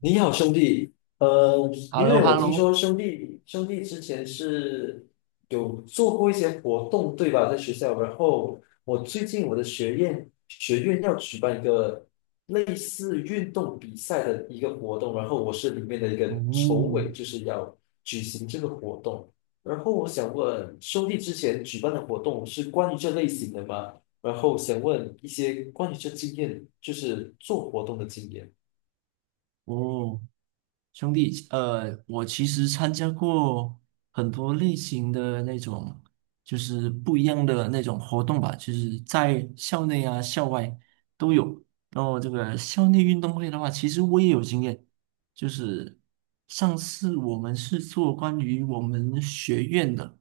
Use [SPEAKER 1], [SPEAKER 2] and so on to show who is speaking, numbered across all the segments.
[SPEAKER 1] 你好，兄弟。
[SPEAKER 2] h e l
[SPEAKER 1] 因
[SPEAKER 2] l o
[SPEAKER 1] 为
[SPEAKER 2] h e
[SPEAKER 1] 我
[SPEAKER 2] l l
[SPEAKER 1] 听
[SPEAKER 2] o
[SPEAKER 1] 说兄弟之前是有做过一些活动，对吧？在学校，然后我最近我的学院要举办一个类似运动比赛的一个活动，然后我是里面的一个筹委，
[SPEAKER 2] 嗯。
[SPEAKER 1] 就是要举行这个活动。然后我想问，兄弟之前举办的活动是关于这类型的吗？然后想问一些关于这经验，就是做活动的经验。
[SPEAKER 2] 哦，兄弟，我其实参加过很多类型的那种，就是不一样的那种活动吧，就是在校内啊、校外都有。然后这个校内运动会的话，其实我也有经验，就是上次我们是做关于我们学院的，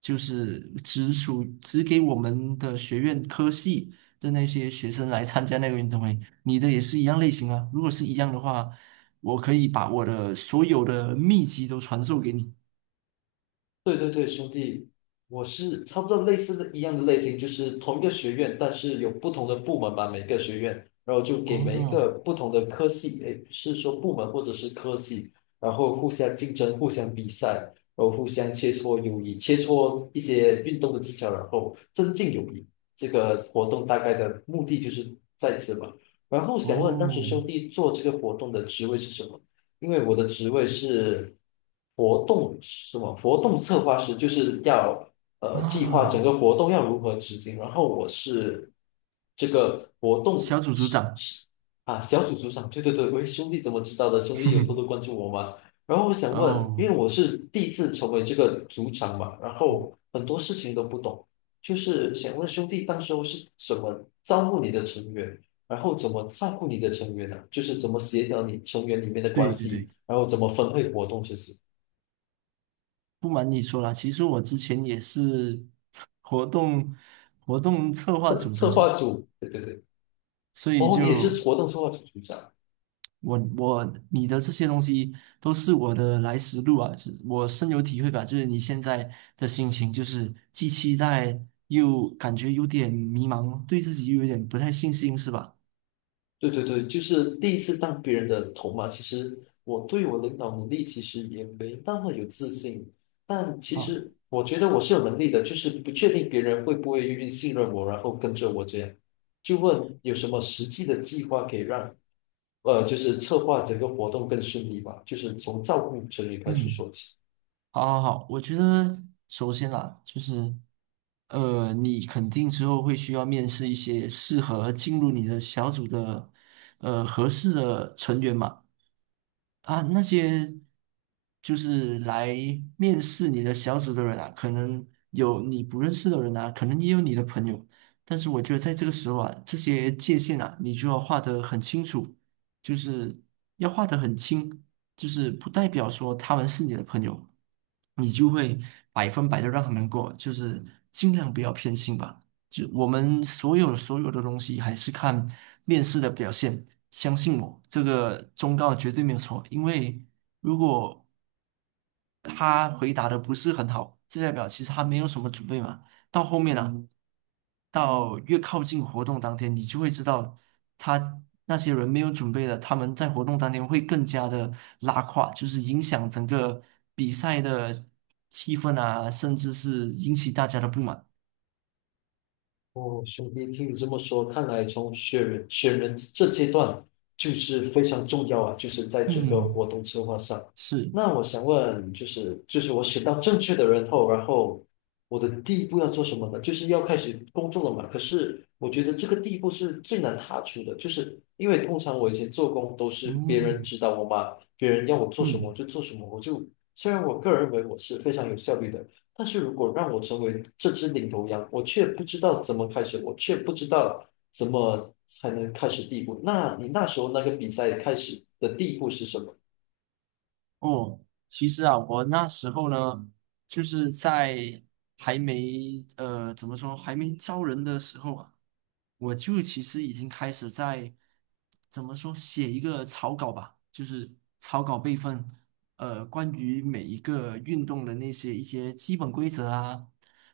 [SPEAKER 2] 就是只给我们的学院科系的那些学生来参加那个运动会。你的也是一样类型啊。如果是一样的话，我可以把我的所有的秘籍都传授给你。
[SPEAKER 1] 对对对，兄弟，我是差不多类似的一样的类型，就是同一个学院，但是有不同的部门吧，每个学院，然后就给每一
[SPEAKER 2] 哦。
[SPEAKER 1] 个不同的科系，诶，是说部门或者是科系，然后互相竞争、互相比赛，然后互相切磋友谊，切磋一些运动的技巧，然后增进友谊。这个活动大概的目的就是在此吧。然后想问，当时
[SPEAKER 2] 哦
[SPEAKER 1] 兄弟做这个活动的职位是什么？因为我的职位是活动什么活动策划师，就是要计划整
[SPEAKER 2] 啊，
[SPEAKER 1] 个活动要如何执行，然后我是这个活动
[SPEAKER 2] 小组组
[SPEAKER 1] 是
[SPEAKER 2] 长。
[SPEAKER 1] 是啊小组组长，对对对，喂兄弟怎么知道的？兄弟有多多关注我吗？然后我想问，
[SPEAKER 2] 哦，
[SPEAKER 1] 因为我是第一次成为这个组长嘛，然
[SPEAKER 2] 嗯，
[SPEAKER 1] 后很多事情都不懂，就是想问兄弟，当时候是什么招募你的成员？然后怎么照顾你的成员呢、就是怎么协调你成员里面的关
[SPEAKER 2] 对对
[SPEAKER 1] 系，
[SPEAKER 2] 对，
[SPEAKER 1] 然后怎么分配活动这些，其
[SPEAKER 2] 不瞒你说啦，其实我之前也是 活动活动策划
[SPEAKER 1] 实
[SPEAKER 2] 组组
[SPEAKER 1] 策
[SPEAKER 2] 长，
[SPEAKER 1] 划组，对对对，
[SPEAKER 2] 所以
[SPEAKER 1] 哦，你也是
[SPEAKER 2] 就。
[SPEAKER 1] 活动策划组组长，
[SPEAKER 2] 我你的这些东西都是我的来时路啊，就是我深有体会吧。就是你现在的心情，就是既期待又感觉有点迷茫，对自己又有点不太信心，是吧？
[SPEAKER 1] 对对对，就是第一次当别人的头嘛。其实我对我领导能力其实也没那么有自信，但其
[SPEAKER 2] 好。
[SPEAKER 1] 实我觉得我是有能力的，就是不确定别人会不会愿意信任我，然后跟着我这样。就问有什么实际的计划可以让就是策划整个活动更顺利吧，就是从照顾成员开始
[SPEAKER 2] 嗯，
[SPEAKER 1] 说起。
[SPEAKER 2] 好，好，好，我觉得首先啦，就是你肯定之后会需要面试一些适合进入你的小组的合适的成员嘛。啊，那些就是来面试你的小组的人啊，可能有你不认识的人啊，可能也有你的朋友，但是我觉得在这个时候啊，这些界限啊，你就要画得很清楚，就是要画得很清，就是不代表说他们是你的朋友，你就会百分百的让他们过，就是尽量不要偏心吧。就我们所有的东西还是看面试的表现。相信我，这个忠告绝对没有错。因为如果他回答的不是很好，就代表其实他没有什么准备嘛。到后面啊，到越靠近活动当天，你就会知道他那些人没有准备的，他们在活动当天会更加的拉胯，就是影响整个比赛的气氛啊，甚至是引起大家的不满。
[SPEAKER 1] 哦，兄弟，听你这么说，看来从选人这阶段就是非常重要啊，就是在整个
[SPEAKER 2] 嗯，
[SPEAKER 1] 活动策划上。
[SPEAKER 2] 是。
[SPEAKER 1] 那我想问，就是我选到正确的人后，然后我的第一步要做什么呢？就是要开始工作了嘛。可是我觉得这个第一步是最难踏出的，就是因为通常我以前做工都是别人
[SPEAKER 2] 嗯。
[SPEAKER 1] 指导我嘛，别人要我做什么
[SPEAKER 2] 嗯。
[SPEAKER 1] 我就做什么，我就虽然我个人认为我是非常有效率的。但是如果让我成为这只领头羊，我却不知道怎么开始，我却不知道怎么才能开始第一步。那你那时候那个比赛开始的第一步是什么？
[SPEAKER 2] 哦，其实啊，我那时候呢，就是在还没怎么说还没招人的时候啊，我就其实已经开始在怎么说写一个草稿吧，就是草稿备份，关于每一个运动的那些一些基本规则啊，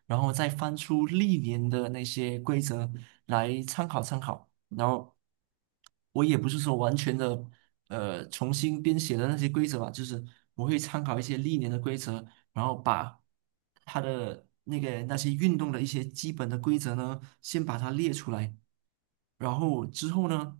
[SPEAKER 2] 然后再翻出历年的那些规则来参考参考。然后我也不是说完全的重新编写的那些规则吧，就是我会参考一些历年的规则，然后把它的那个那些运动的一些基本的规则呢，先把它列出来。然后之后呢，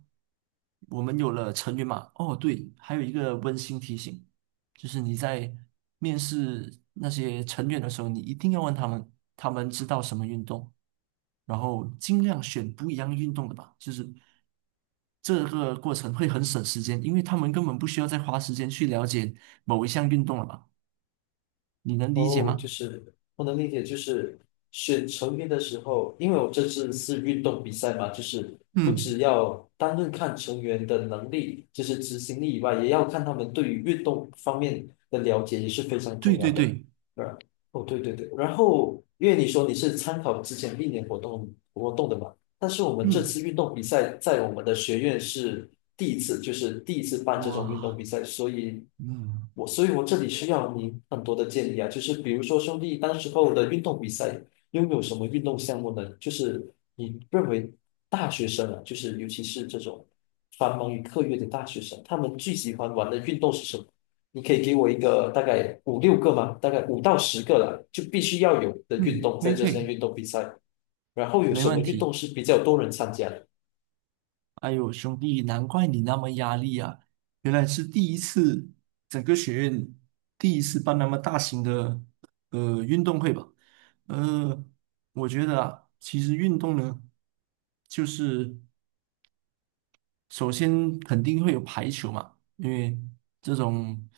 [SPEAKER 2] 我们有了成员嘛，哦对，还有一个温馨提醒。就是你在面试那些成员的时候，你一定要问他们，他们知道什么运动，然后尽量选不一样运动的吧。就是这个过程会很省时间，因为他们根本不需要再花时间去了解某一项运动了吧？你能理解
[SPEAKER 1] 哦，就
[SPEAKER 2] 吗？
[SPEAKER 1] 是我能理解，就是选成员的时候，因为我这次是运动比赛嘛，就是不
[SPEAKER 2] 嗯，
[SPEAKER 1] 只要单论看成员的能力，就是执行力以外，也要看他们对于运动方面的了解也是非常
[SPEAKER 2] 对
[SPEAKER 1] 重要
[SPEAKER 2] 对
[SPEAKER 1] 的。
[SPEAKER 2] 对。
[SPEAKER 1] 对，哦，对对对，然后因为你说你是参考之前历年活动的嘛，但是我们这次
[SPEAKER 2] 嗯。
[SPEAKER 1] 运动比赛在我们的学院是第一次，就是第一次办这种运动
[SPEAKER 2] 哇。
[SPEAKER 1] 比赛，所以
[SPEAKER 2] 嗯
[SPEAKER 1] 我所以我这里需要你很多的建议啊，就是比如说兄弟当时候的运动比赛拥有什么运动项目呢？就是你认为大学生啊，就是尤其是这种繁忙于课业的大学生，他们最喜欢玩的运动是什么？你可以给我一个大概5、6个吗？大概5到10个了，就必须要有的运
[SPEAKER 2] 嗯，
[SPEAKER 1] 动
[SPEAKER 2] 可
[SPEAKER 1] 在
[SPEAKER 2] 以
[SPEAKER 1] 这
[SPEAKER 2] 可
[SPEAKER 1] 项
[SPEAKER 2] 以，
[SPEAKER 1] 运动比赛。然后有
[SPEAKER 2] 没
[SPEAKER 1] 什
[SPEAKER 2] 问
[SPEAKER 1] 么运动
[SPEAKER 2] 题。
[SPEAKER 1] 是比较多人参加的？
[SPEAKER 2] 哎呦，兄弟，难怪你那么压力啊！原来是第一次，整个学院第一次办那么大型的运动会吧？呃，我觉得啊，其实运动呢，就是首先肯定会有排球嘛，因为这种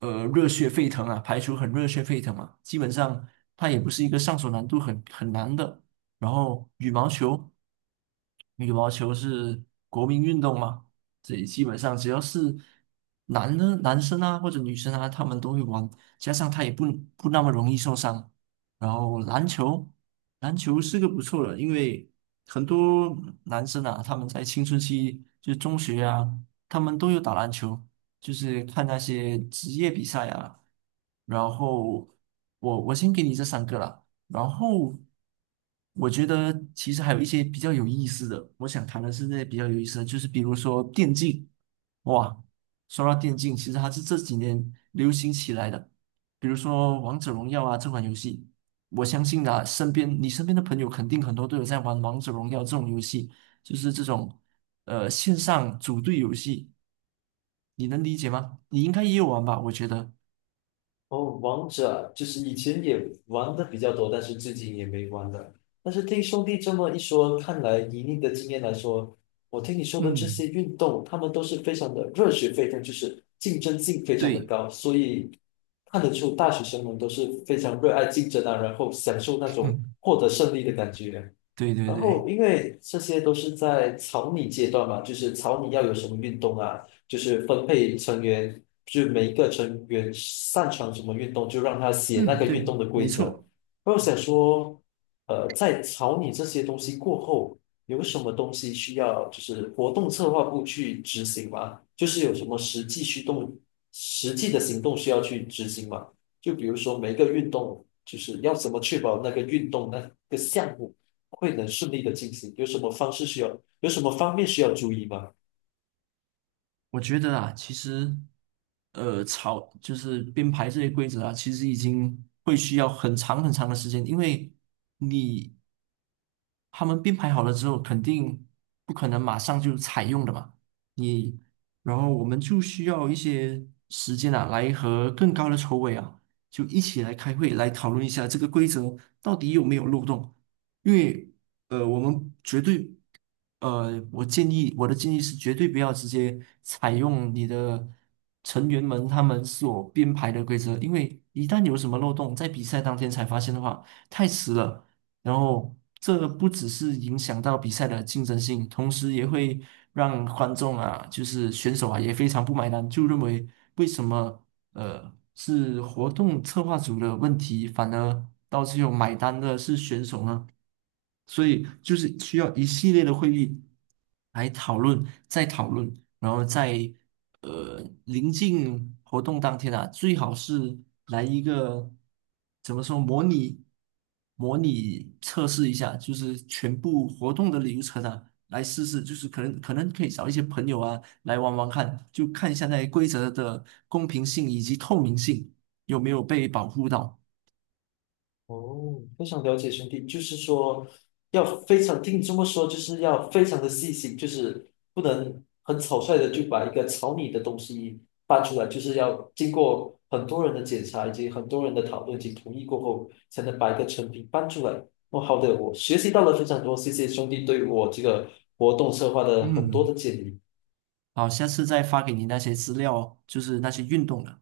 [SPEAKER 2] 热血沸腾啊，排球很热血沸腾嘛，基本上它也不是一个上手难度很难的。然后羽毛球，羽毛球是国民运动嘛，这里基本上只要是男的男生啊或者女生啊，他们都会玩，加上它也不那么容易受伤。然后篮球。篮球是个不错的，因为很多男生啊，他们在青春期，就是中学啊，他们都有打篮球，就是看那些职业比赛啊。然后我先给你这三个啦，然后我觉得其实还有一些比较有意思的，我想谈的是那些比较有意思的，就是比如说电竞，哇，说到电竞，其实它是这几年流行起来的，比如说王者荣耀啊这款游戏。我相信啊，身边你身边的朋友肯定很多都有在玩王者荣耀这种游戏，就是这种线上组队游戏，你能理解吗？你应该也有玩吧？我觉得，
[SPEAKER 1] 哦，王者就是以前也玩的比较多，但是最近也没玩了。但是听兄弟这么一说，看来以你的经验来说，我听你说的这
[SPEAKER 2] 嗯，
[SPEAKER 1] 些运动，他们都是非常的热血沸腾，就是竞争性非常的
[SPEAKER 2] 对。
[SPEAKER 1] 高，所以看得出大学生们都是非常热爱竞争啊，然后享受那 种
[SPEAKER 2] 嗯，
[SPEAKER 1] 获得胜利的感觉。
[SPEAKER 2] 对对
[SPEAKER 1] 然
[SPEAKER 2] 对。
[SPEAKER 1] 后，因为这些都是在草拟阶段嘛，就是草拟要有什么运动啊，就是分配成员，就每一个成员擅长什么运动，就让他写那
[SPEAKER 2] 嗯，
[SPEAKER 1] 个运
[SPEAKER 2] 对，
[SPEAKER 1] 动的
[SPEAKER 2] 没
[SPEAKER 1] 规则。
[SPEAKER 2] 错。
[SPEAKER 1] 然后我想说，在草拟这些东西过后，有什么东西需要就是活动策划部去执行吗？就是有什么实际驱动、实际的行动需要去执行吗？就比如说每一个运动，就是要怎么确保那个运动那个项目。会能顺利的进行？有什么方式需要，有什么方面需要注意吗？
[SPEAKER 2] 我觉得啊，其实，草就是编排这些规则啊，其实已经会需要很长很长的时间，因为你他们编排好了之后，肯定不可能马上就采用的嘛。你，然后我们就需要一些时间啊，来和更高的筹委啊，就一起来开会，来讨论一下这个规则到底有没有漏洞，因为我们绝对，我的建议是绝对不要直接采用你的成员们他们所编排的规则，因为一旦有什么漏洞，在比赛当天才发现的话，太迟了。然后这不只是影响到比赛的竞争性，同时也会让观众啊，就是选手啊，也非常不买单，就认为为什么是活动策划组的问题，反而到最后买单的是选手呢？所以就是需要一系列的会议来讨论，再讨论，然后在临近活动当天啊，最好是来一个怎么说模拟测试一下，就是全部活动的流程啊，来试试，就是可能可以找一些朋友啊来玩玩看，就看一下那些规则的公平性以及透明性有没有被保护到。
[SPEAKER 1] 哦，非常了解兄弟，就是说要非常，听你这么说，就是要非常的细心，就是不能很草率的就把一个草拟的东西搬出来，就是要经过很多人的检查以及很多人的讨论以及同意过后，才能把一个成品搬出来。哦，好的，我学习到了非常多，谢谢兄弟对我这个活动策划的很多
[SPEAKER 2] 嗯，
[SPEAKER 1] 的建议。
[SPEAKER 2] 好，下次再发给你那些资料，就是那些运动的。